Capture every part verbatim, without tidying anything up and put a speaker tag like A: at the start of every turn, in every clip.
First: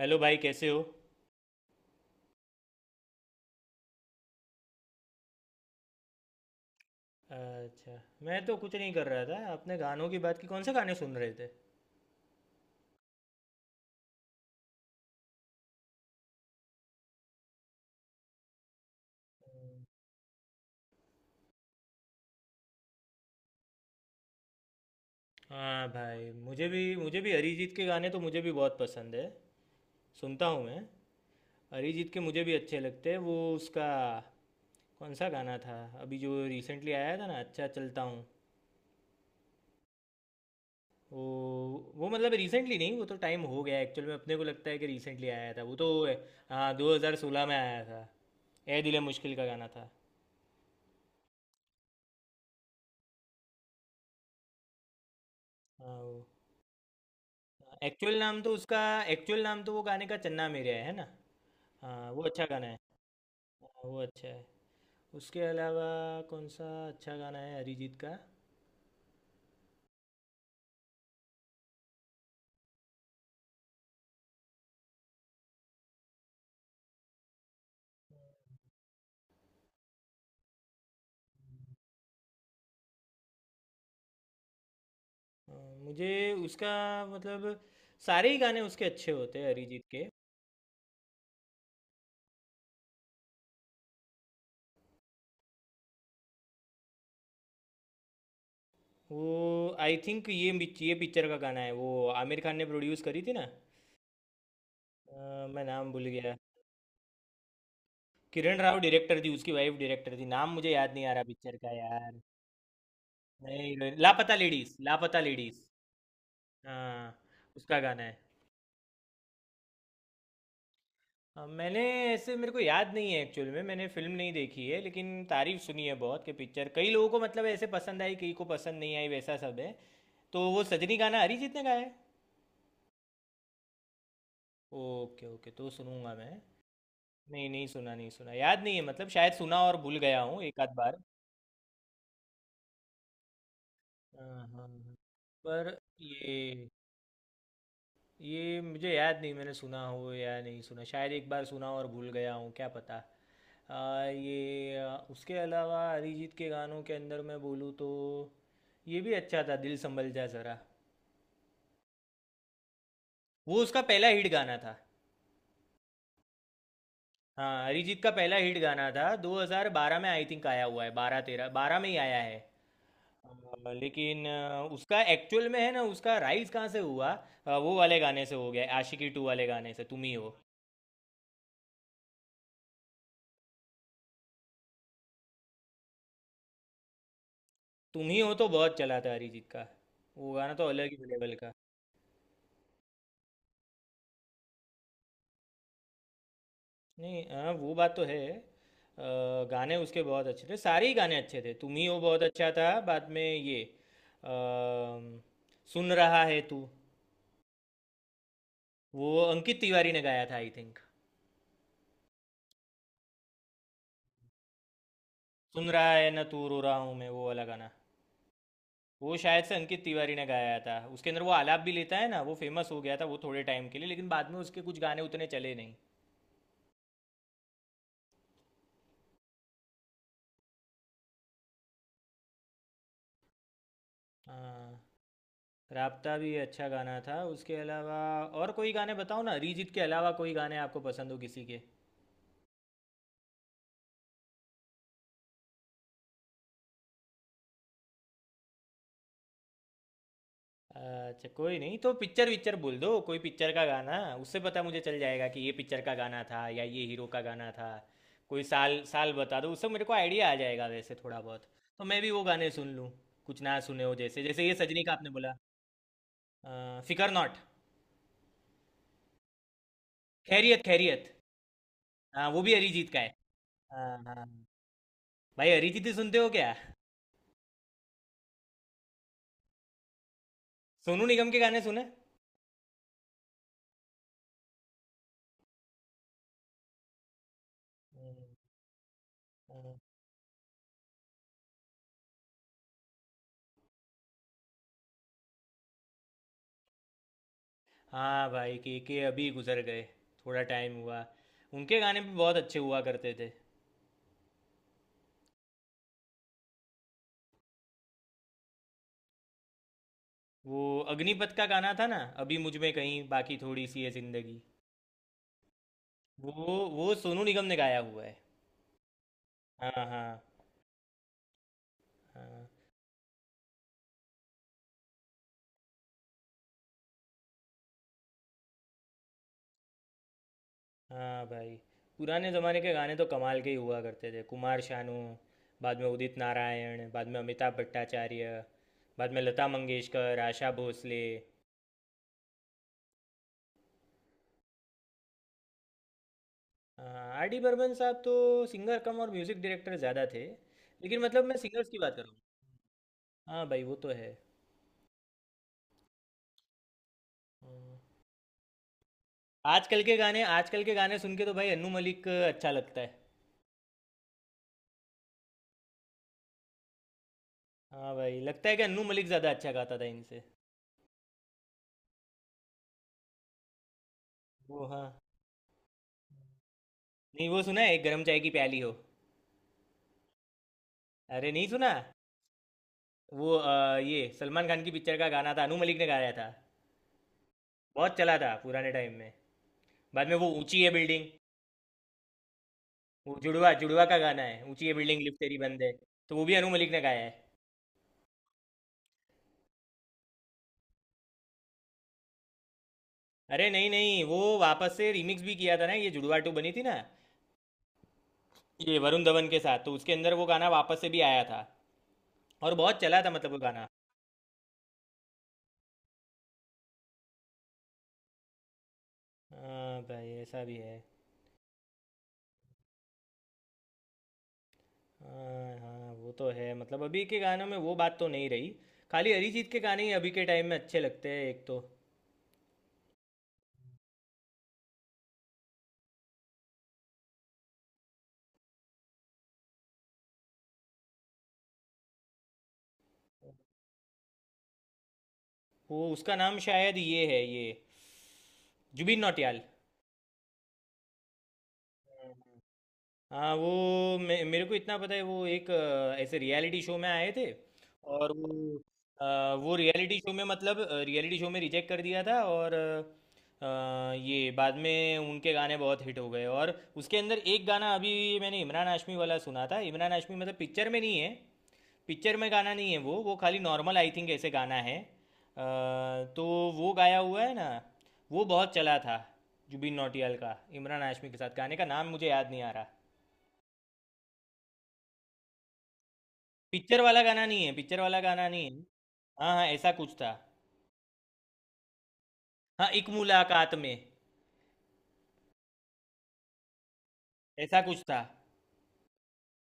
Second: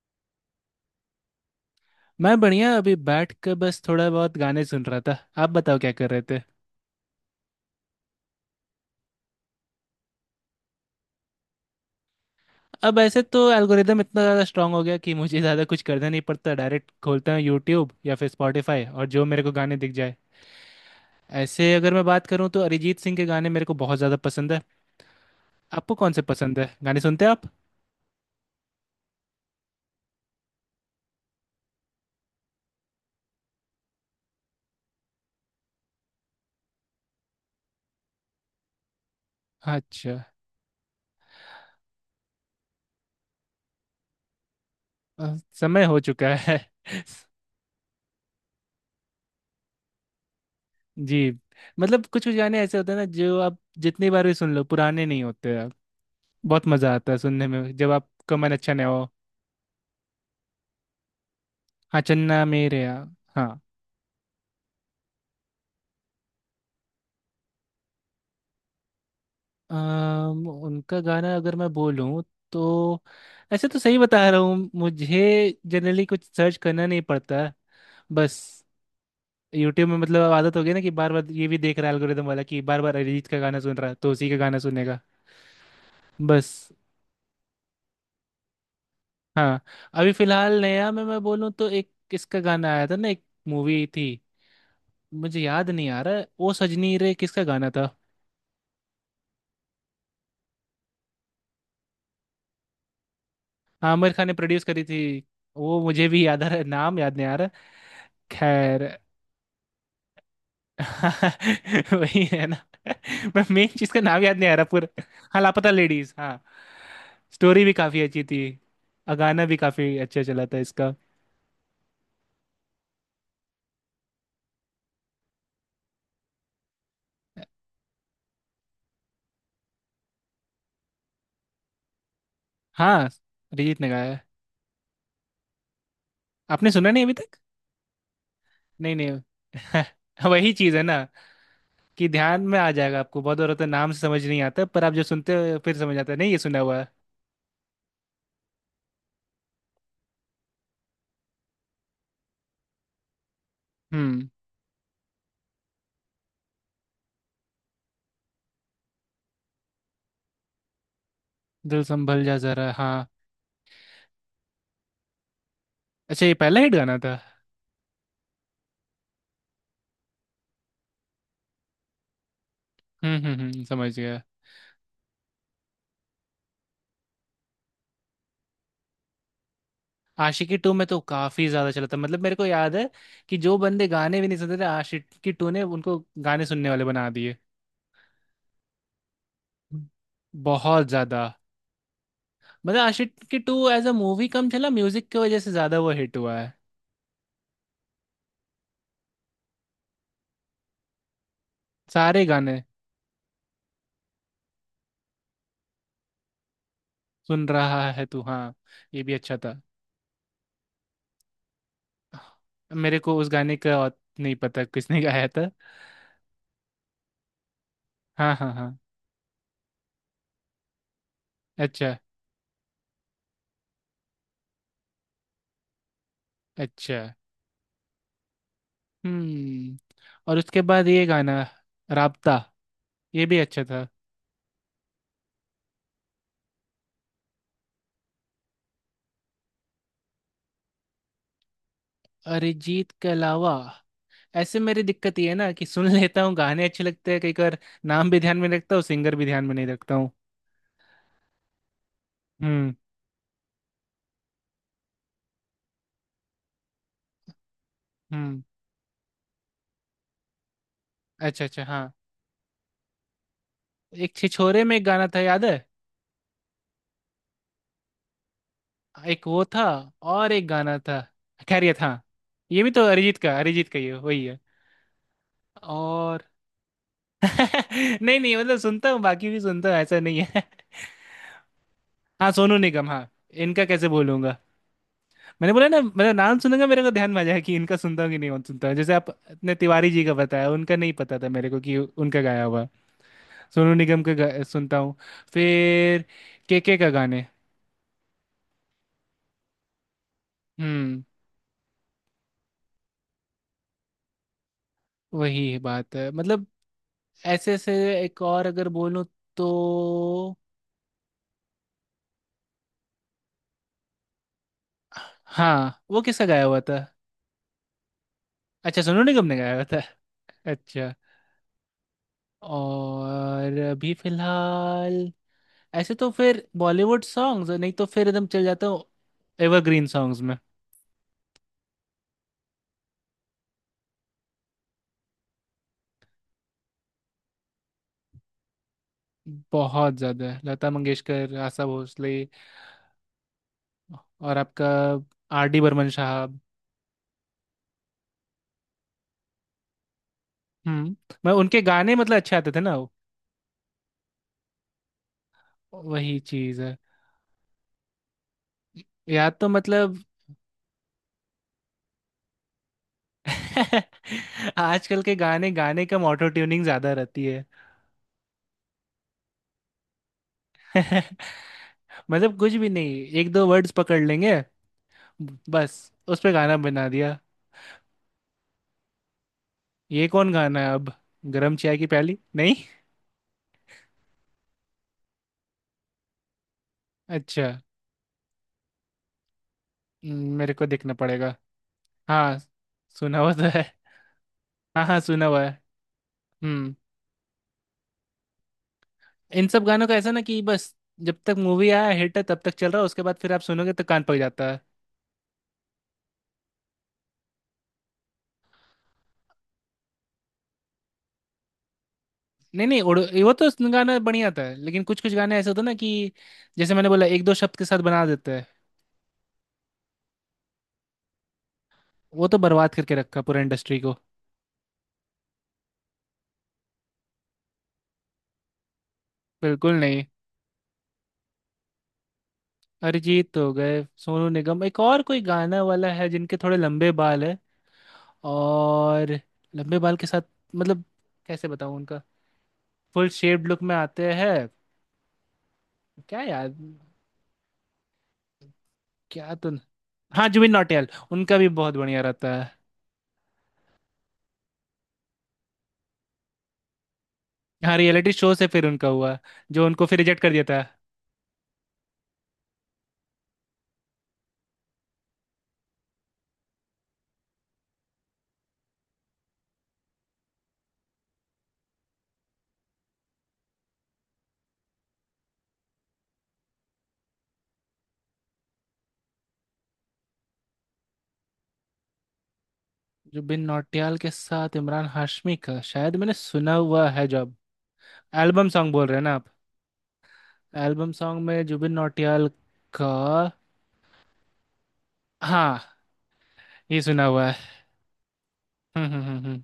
A: Hello भाई कैसे हो।
B: मैं बढ़िया अभी बैठ कर बस थोड़ा बहुत गाने सुन रहा था। आप बताओ क्या कर रहे थे।
A: अच्छा। मैं तो कुछ नहीं कर रहा था। आपने गानों की बात की, कौन से गाने सुन रहे थे?
B: अब ऐसे तो एल्गोरिदम इतना ज़्यादा स्ट्रांग हो गया कि मुझे ज़्यादा कुछ करना नहीं पड़ता, डायरेक्ट खोलता हूँ यूट्यूब या फिर स्पॉटिफाई और जो मेरे को गाने दिख जाए। ऐसे अगर मैं बात करूँ तो अरिजीत सिंह के गाने मेरे को बहुत ज़्यादा पसंद है।
A: हाँ
B: आपको कौन से
A: भाई,
B: पसंद
A: मुझे
B: है,
A: भी
B: गाने
A: मुझे
B: सुनते
A: भी
B: हैं आप?
A: अरिजीत के गाने तो मुझे भी बहुत पसंद है। सुनता हूँ मैं। अरिजीत के मुझे भी अच्छे लगते हैं, वो उसका कौन सा गाना था अभी जो रिसेंटली आया था ना, अच्छा चलता हूँ।
B: अच्छा।
A: वो वो मतलब रिसेंटली नहीं, वो तो टाइम हो गया एक्चुअल में, अपने को लगता है कि रिसेंटली
B: अ,
A: आया था वो
B: समय
A: तो।
B: हो चुका है।
A: हाँ, दो हज़ार सोलह में आया था। ए दिल है मुश्किल का गाना था।
B: जी। मतलब कुछ कुछ गाने ऐसे होते हैं ना जो आप जितनी बार भी सुन लो पुराने नहीं होते। आप
A: हाँ वो
B: बहुत मज़ा आता है सुनने में जब
A: एक्चुअल
B: आपका
A: नाम
B: मन
A: तो
B: अच्छा
A: उसका
B: ना हो।
A: एक्चुअल नाम तो वो गाने का चन्ना मेरेया है है ना।
B: हाँ,
A: हाँ वो अच्छा
B: चन्ना
A: गाना है।
B: मेरेया। हाँ।
A: हाँ, वो अच्छा है। उसके अलावा कौन सा अच्छा गाना है अरिजीत का?
B: अम, उनका गाना अगर मैं बोलूँ तो ऐसे तो सही बता रहा हूँ, मुझे जनरली कुछ सर्च करना नहीं पड़ता। बस यूट्यूब में मतलब अब आदत हो गई ना कि बार बार ये भी देख रहा है एल्गोरिदम वाला कि बार बार अरिजीत का गाना सुन रहा है तो उसी का गाना सुनेगा।
A: अ, मुझे
B: बस।
A: उसका मतलब सारे ही गाने उसके अच्छे होते हैं
B: हाँ,
A: अरिजीत के।
B: अभी फिलहाल नया में मैं बोलूँ तो एक किसका गाना आया था ना, एक मूवी थी। मुझे याद नहीं आ रहा है, ओ सजनी रे किसका गाना था।
A: वो आई थिंक ये मिच- ये पिक्चर का गाना है वो। आमिर खान ने प्रोड्यूस करी थी ना।
B: हाँ, आमिर खान ने प्रोड्यूस करी थी।
A: अ, मैं
B: वो
A: नाम भूल
B: मुझे भी
A: गया।
B: याद आ रहा है, नाम याद नहीं आ रहा।
A: किरण राव
B: खैर,
A: डायरेक्टर थी, उसकी वाइफ डायरेक्टर थी, नाम मुझे याद नहीं आ रहा पिक्चर का यार।
B: वही है ना। मैं मेन
A: नहीं,
B: चीज का नाम
A: लापता
B: याद नहीं आ रहा
A: लेडीज,
B: पूरा।
A: लापता
B: हाँ,
A: लेडीज।
B: लापता लेडीज, हाँ।
A: हाँ
B: स्टोरी भी
A: उसका
B: काफी
A: गाना है।
B: अच्छी थी। और गाना भी काफी अच्छा चला था इसका।
A: हाँ, मैंने ऐसे मेरे को याद नहीं है एक्चुअल में, मैंने फिल्म नहीं देखी है लेकिन तारीफ सुनी है बहुत कि पिक्चर कई लोगों को मतलब ऐसे पसंद आई, कई को पसंद नहीं आई, वैसा सब है। तो वो सजनी गाना अरिजीत ने गाया है।
B: हाँ, अरिजीत ने गाया है।
A: ओके ओके, तो सुनूंगा मैं।
B: आपने सुना नहीं अभी तक?
A: नहीं नहीं सुना, नहीं सुना, याद नहीं है,
B: नहीं
A: मतलब शायद सुना और भूल गया
B: नहीं
A: हूँ
B: वही
A: एक आध
B: चीज है ना,
A: बार।
B: कि ध्यान में आ जाएगा आपको। बहुत औरत नाम से समझ
A: हाँ
B: नहीं आता
A: हाँ
B: पर आप
A: हाँ।
B: जो सुनते हो
A: पर
B: फिर समझ आता है नहीं ये सुना
A: ये
B: हुआ है।
A: ये मुझे याद नहीं, मैंने सुना हो या नहीं सुना, शायद एक बार सुना और भूल गया हूँ क्या पता। आ,
B: हम्म।
A: ये आ, उसके अलावा अरिजीत के गानों के अंदर मैं बोलूँ तो ये भी अच्छा था, दिल संभल जा ज़रा।
B: दिल संभल जा जरा, हाँ।
A: वो उसका पहला हिट गाना था।
B: अच्छा, ये पहला हिट गाना था।
A: हाँ अरिजीत का पहला हिट गाना था, दो हज़ार बारह में आई थिंक आया हुआ है, बारह तेरह बारह में ही आया है।
B: हम्म हम्म हम्म,
A: अ,
B: समझ गया।
A: लेकिन अ, उसका एक्चुअल में है ना उसका राइज कहाँ से हुआ, अ, वो वाले गाने से हो गया है, आशिकी टू वाले गाने से, तुम ही हो।
B: आशिकी टू में तो काफी ज्यादा चला था, मतलब मेरे को याद है कि जो बंदे गाने भी नहीं सुनते थे, आशिकी टू ने उनको गाने सुनने वाले बना दिए।
A: तुम ही हो तो बहुत चला था अरिजीत का। वो गाना तो
B: बहुत
A: अलग ही
B: ज्यादा।
A: लेवल का।
B: मतलब Aashiqui two as a movie कम चला, म्यूजिक की वजह से ज्यादा वो हिट हुआ है।
A: नहीं हाँ वो बात तो है। अ, गाने उसके बहुत अच्छे थे, सारे ही गाने अच्छे थे, तुम ही हो बहुत
B: सारे
A: अच्छा
B: गाने।
A: था, बाद में ये अम, सुन रहा है तू।
B: सुन रहा है तू, हाँ, ये
A: वो
B: भी अच्छा
A: अंकित
B: था।
A: तिवारी ने गाया था आई थिंक।
B: मेरे को उस गाने का और नहीं पता किसने गाया था।
A: सुन रहा है ना तू रो रहा हूँ मैं, वो वाला गाना
B: हाँ हाँ हाँ।
A: वो शायद से अंकित तिवारी ने गाया था। उसके अंदर वो आलाप भी लेता
B: अच्छा
A: है ना, वो फेमस हो गया था वो थोड़े टाइम के लिए, लेकिन बाद में उसके कुछ गाने उतने चले नहीं।
B: अच्छा। हम्म। और उसके बाद ये गाना, राबता, ये भी अच्छा था।
A: हाँ राब्ता भी अच्छा गाना था। उसके अलावा और कोई गाने बताओ ना, अरिजीत के अलावा कोई गाने आपको पसंद हो किसी के?
B: अरिजीत के अलावा ऐसे मेरी दिक्कत ये है ना कि सुन लेता हूँ गाने, अच्छे लगते हैं कई बार। नाम भी ध्यान में रखता हूँ, सिंगर भी ध्यान में नहीं रखता हूँ।
A: अच्छा कोई नहीं तो पिक्चर विक्चर
B: हम्म
A: बोल दो, कोई पिक्चर का गाना, उससे पता मुझे चल जाएगा कि ये पिक्चर का गाना था या ये हीरो का गाना था। कोई
B: हम्म।
A: साल साल बता दो, उससे मेरे को आइडिया आ जाएगा वैसे थोड़ा
B: अच्छा
A: बहुत।
B: अच्छा,
A: तो
B: हाँ।
A: मैं भी वो गाने सुन लूँ कुछ ना सुने हो,
B: एक
A: जैसे जैसे ये
B: छिछोरे में
A: सजनी
B: एक
A: का
B: गाना
A: आपने
B: था
A: बोला।
B: याद है,
A: अ, फिकर नॉट।
B: एक वो था। और एक
A: खैरियत
B: गाना था,
A: खैरियत।
B: खैर ये था।
A: हाँ वो भी
B: ये भी तो
A: अरिजीत का है।
B: अरिजीत का, अरिजीत का ये
A: हाँ
B: वही
A: हाँ
B: है।
A: भाई अरिजीत ही सुनते
B: और
A: हो क्या?
B: नहीं नहीं, मतलब सुनता हूँ, बाकी भी सुनता हूँ, ऐसा नहीं है।
A: सोनू निगम के गाने सुने।
B: हाँ, सोनू निगम, हाँ। इनका कैसे बोलूंगा, मैंने बोला ना, मतलब नाम सुनूंगा मेरे को ध्यान में आ जाएगा कि इनका सुनता हूँ कि
A: हम्म,
B: नहीं सुनता हूँ। जैसे आप अपने
A: हम्म।
B: तिवारी जी का बताया, उनका नहीं पता था मेरे को कि उनका गाया हुआ है। सोनू निगम के गा- सुनता हूँ। फिर केके का गाने।
A: हाँ भाई के के अभी गुजर गए, थोड़ा टाइम हुआ।
B: हम्म।
A: उनके गाने भी बहुत अच्छे हुआ करते थे।
B: वही बात है मतलब। ऐसे ऐसे एक और अगर बोलूँ तो।
A: वो अग्निपथ का गाना था ना, अभी मुझ में कहीं बाकी थोड़ी सी है जिंदगी,
B: हाँ, वो किसका गाया
A: वो
B: हुआ था?
A: वो सोनू निगम ने गाया हुआ है।
B: अच्छा, सोनू निगम ने गाया हुआ
A: हाँ
B: था।
A: हाँ
B: अच्छा।
A: हाँ।
B: और अभी फिलहाल ऐसे तो फिर बॉलीवुड सॉन्ग्स, नहीं तो फिर एकदम चल जाता हूँ एवरग्रीन सॉन्ग्स में।
A: हाँ भाई पुराने ज़माने के गाने तो कमाल के ही हुआ करते थे, कुमार शानू, बाद में उदित नारायण, बाद में अमिताभ भट्टाचार्य, बाद में लता
B: बहुत
A: मंगेशकर,
B: ज्यादा है।
A: आशा
B: लता
A: भोसले।
B: मंगेशकर, आशा भोसले, और आपका आर डी बर्मन साहब।
A: हाँ, आर डी बर्मन साहब तो सिंगर कम और म्यूज़िक डायरेक्टर ज़्यादा थे,
B: हम्म।
A: लेकिन मतलब
B: मैं
A: मैं
B: उनके
A: सिंगर्स की
B: गाने
A: बात करूँ।
B: मतलब अच्छे आते थे ना,
A: हाँ भाई वो तो है।
B: वही चीज है।
A: हाँ।
B: या तो
A: आजकल के
B: मतलब
A: गाने, आजकल के गाने सुन के तो भाई अन्नू मलिक अच्छा लगता है।
B: आजकल के गाने, गाने का ऑटो ट्यूनिंग ज्यादा रहती है।
A: हाँ भाई लगता है कि अन्नू मलिक ज़्यादा अच्छा गाता था इनसे।
B: मतलब कुछ भी नहीं, एक दो वर्ड्स पकड़ लेंगे,
A: वो हाँ
B: बस उस पे गाना बना दिया।
A: नहीं वो सुना है, एक गरम चाय की प्याली हो।
B: ये कौन गाना है अब?
A: अरे नहीं
B: गरम
A: सुना?
B: चाय की प्याली, नहीं।
A: वो अ, ये सलमान खान की पिक्चर का गाना था, अनु मलिक ने गाया था,
B: अच्छा।
A: बहुत चला था पुराने टाइम में। बाद में वो
B: हम्म, मेरे
A: ऊंची
B: को
A: है
B: देखना
A: बिल्डिंग।
B: पड़ेगा। हाँ,
A: वो
B: सुना हुआ तो
A: जुड़वा,
B: है।
A: जुड़वा का गाना है, ऊंची है
B: हाँ हाँ,
A: बिल्डिंग लिफ्ट
B: सुना
A: तेरी
B: हुआ है।
A: बंद है। तो वो भी अनु मलिक
B: हम्म।
A: ने गाया है।
B: इन सब गानों का ऐसा ना कि बस जब तक मूवी आया हिट है तब तक चल रहा है, उसके बाद फिर आप
A: अरे नहीं
B: सुनोगे तो
A: नहीं,
B: कान पक
A: वो
B: जाता है।
A: वापस से रिमिक्स भी किया था ना, ये जुड़वा टू बनी थी ना, ये वरुण धवन के साथ, तो उसके अंदर वो गाना वापस से भी आया था और
B: नहीं
A: बहुत
B: नहीं उड़
A: चला था
B: ये,
A: मतलब
B: वो
A: वो गाना।
B: तो गाना बढ़िया था, लेकिन कुछ कुछ गाने ऐसे होते हैं ना कि जैसे मैंने बोला, एक दो शब्द के साथ बना देता है।
A: हाँ भाई ऐसा भी है।
B: वो तो बर्बाद करके रखा पूरा इंडस्ट्री को।
A: हाँ हाँ वो तो है, मतलब अभी के गानों में वो बात तो नहीं रही। खाली अरिजीत के
B: बिल्कुल
A: गाने ही
B: नहीं।
A: अभी के टाइम में अच्छे लगते हैं एक तो।
B: अरिजीत हो गए, सोनू निगम, एक और कोई गाना वाला है जिनके थोड़े लंबे बाल है। और लंबे बाल के साथ मतलब कैसे बताऊँ उनका, फुल शेप्ड लुक में आते हैं।
A: वो उसका
B: क्या
A: नाम
B: यार,
A: शायद ये है, ये जुबिन
B: क्या
A: नौटियाल।
B: तो। हाँ, जुबिन नौटियाल, उनका भी बहुत बढ़िया रहता है।
A: हाँ वो मे, मेरे को इतना पता है वो एक अ, ऐसे रियलिटी शो में आए थे।
B: हाँ,
A: और
B: रियलिटी
A: वो
B: शो से फिर उनका हुआ।
A: अ, वो
B: जो उनको
A: रियलिटी
B: फिर
A: शो
B: रिजेक्ट
A: में
B: कर दिया था।
A: मतलब रियलिटी शो में रिजेक्ट कर दिया था, और अ, ये बाद में उनके गाने बहुत हिट हो गए। और उसके अंदर एक गाना अभी मैंने इमरान हाशमी वाला सुना था, इमरान हाशमी मतलब पिक्चर में नहीं है, पिक्चर में गाना नहीं है, वो वो खाली नॉर्मल आई थिंक ऐसे गाना है। अ, तो वो गाया हुआ है ना, वो बहुत चला था। जुबिन नौटियाल का इमरान हाशमी के साथ गाने का नाम मुझे याद नहीं आ रहा।
B: जुबिन नौटियाल के साथ इमरान हाशमी का शायद मैंने सुना
A: पिक्चर
B: हुआ
A: वाला
B: है,
A: गाना
B: जब
A: नहीं है, पिक्चर वाला गाना नहीं
B: एल्बम
A: है।
B: सॉन्ग बोल रहे हैं ना आप।
A: हाँ हाँ ऐसा कुछ था।
B: एल्बम सॉन्ग में जुबिन नौटियाल
A: हाँ एक
B: का,
A: मुलाकात में,
B: हाँ, ये सुना हुआ है।
A: ऐसा कुछ था।
B: हम्म हम्म हम्म हम्म।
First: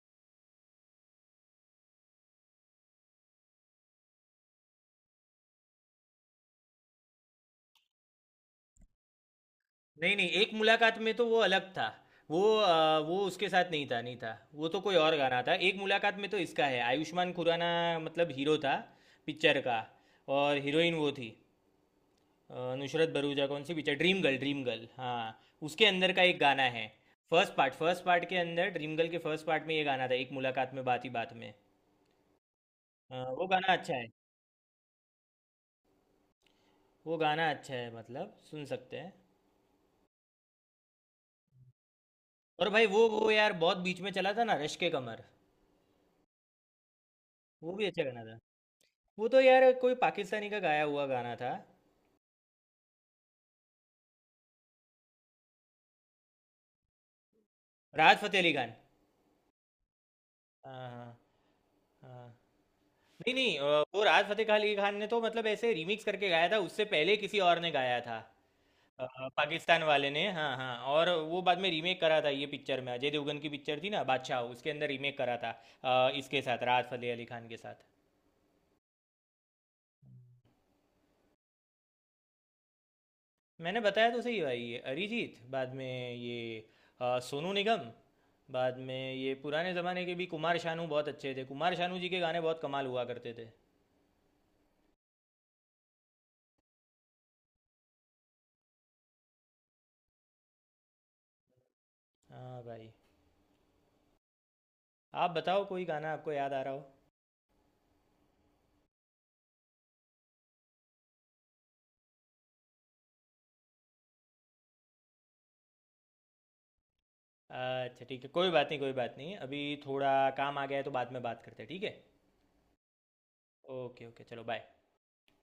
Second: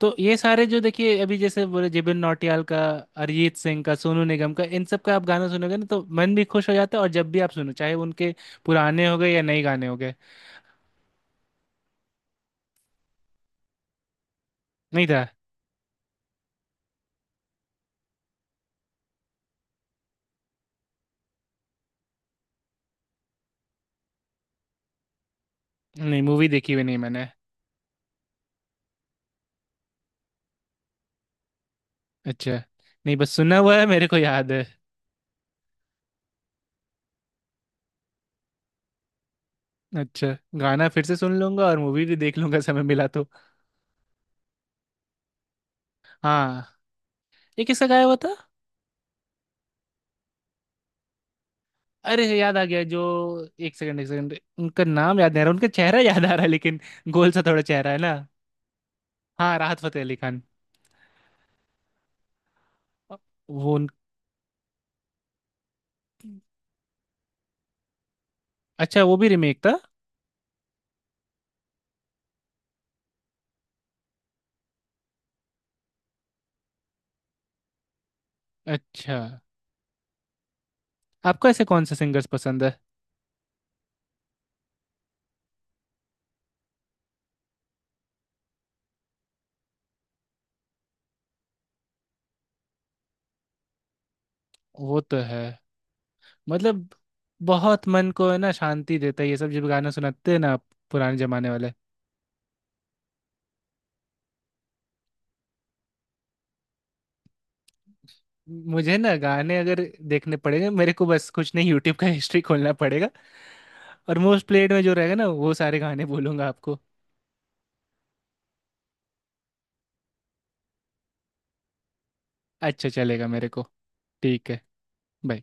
B: तो ये सारे जो देखिए, अभी जैसे बोले जुबिन नौटियाल का, अरिजीत सिंह का, सोनू निगम का, इन सब का आप गाना सुनोगे ना तो मन भी खुश हो जाता है, और जब भी आप सुनो चाहे उनके पुराने हो गए या नए गाने हो गए।
A: नहीं नहीं एक मुलाकात में तो वो अलग था। वो अ, वो उसके साथ नहीं था, नहीं था। वो तो कोई
B: नहीं
A: और
B: था।
A: गाना था। एक मुलाकात में तो इसका है आयुष्मान खुराना, मतलब हीरो था पिक्चर का। और हीरोइन वो थी अ, नुसरत भरूचा। कौन सी picture? Dream Girl, Dream Girl हाँ। उसके अंदर
B: नहीं,
A: का एक
B: मूवी
A: गाना
B: देखी
A: है,
B: हुई नहीं मैंने।
A: फर्स्ट पार्ट, फर्स्ट पार्ट के अंदर, ड्रीम गर्ल के फर्स्ट पार्ट में ये गाना था, एक मुलाकात में बात ही बात में।
B: अच्छा।
A: अ,
B: नहीं, बस
A: वो
B: सुना
A: गाना
B: हुआ है,
A: अच्छा है।
B: मेरे को याद है।
A: वो गाना अच्छा है, मतलब सुन सकते हैं।
B: अच्छा, गाना फिर से सुन लूंगा, और मूवी भी देख लूंगा
A: और
B: समय
A: भाई वो
B: मिला तो।
A: वो यार बहुत बीच में चला था ना, रश्क कमर।
B: हाँ, ये
A: वो भी
B: किसका
A: अच्छा
B: गाया हुआ
A: गाना
B: था?
A: था। वो तो यार कोई पाकिस्तानी का गाया हुआ गाना था।
B: अरे याद आ गया जो, एक सेकंड एक सेकंड, उनका नाम याद नहीं आ रहा, उनका चेहरा याद आ रहा है लेकिन। गोल सा थोड़ा चेहरा है ना।
A: राहत फ़तेह अली खान।
B: हाँ, राहत फतेह अली खान।
A: हाँ हाँ हाँ। नहीं नहीं
B: वो
A: अ,
B: उन...
A: वो राहत फ़तेह अली खान ने तो मतलब ऐसे रिमिक्स करके गाया था, उससे पहले किसी और ने गाया था।
B: अच्छा,
A: अ,
B: वो भी रीमेक था।
A: पाकिस्तान वाले ने, हाँ हाँ। और वो बाद में रीमेक करा था, ये पिक्चर में अजय देवगन की पिक्चर थी ना बादशाह, उसके अंदर रीमेक करा था, अ, इसके साथ राहत फ़तेह अली खान के साथ।
B: अच्छा। आपको ऐसे कौन से सिंगर्स पसंद है?
A: मैंने बताया तो सही भाई, ये अरिजीत बाद में ये अ, सोनू निगम, बाद में ये पुराने ज़माने के भी कुमार शानू बहुत अच्छे थे, कुमार शानू जी के गाने बहुत कमाल हुआ करते थे।
B: वो तो है मतलब, बहुत मन को है ना, शांति देता है ये सब जब गाना सुनाते हैं ना आप, पुराने जमाने वाले।
A: हाँ भाई आप बताओ कोई गाना आपको याद आ रहा हो।
B: मुझे ना गाने अगर देखने पड़ेंगे, मेरे को बस कुछ नहीं, यूट्यूब का हिस्ट्री खोलना पड़ेगा, और मोस्ट प्लेड में जो रहेगा ना वो सारे गाने बोलूंगा आपको।
A: अच्छा ठीक है, कोई बात नहीं, कोई बात नहीं। अभी थोड़ा काम आ गया है, तो बाद में बात करते हैं, ठीक है?
B: अच्छा, चलेगा मेरे को।
A: ओके ओके चलो
B: ठीक है,
A: बाय।
B: bye.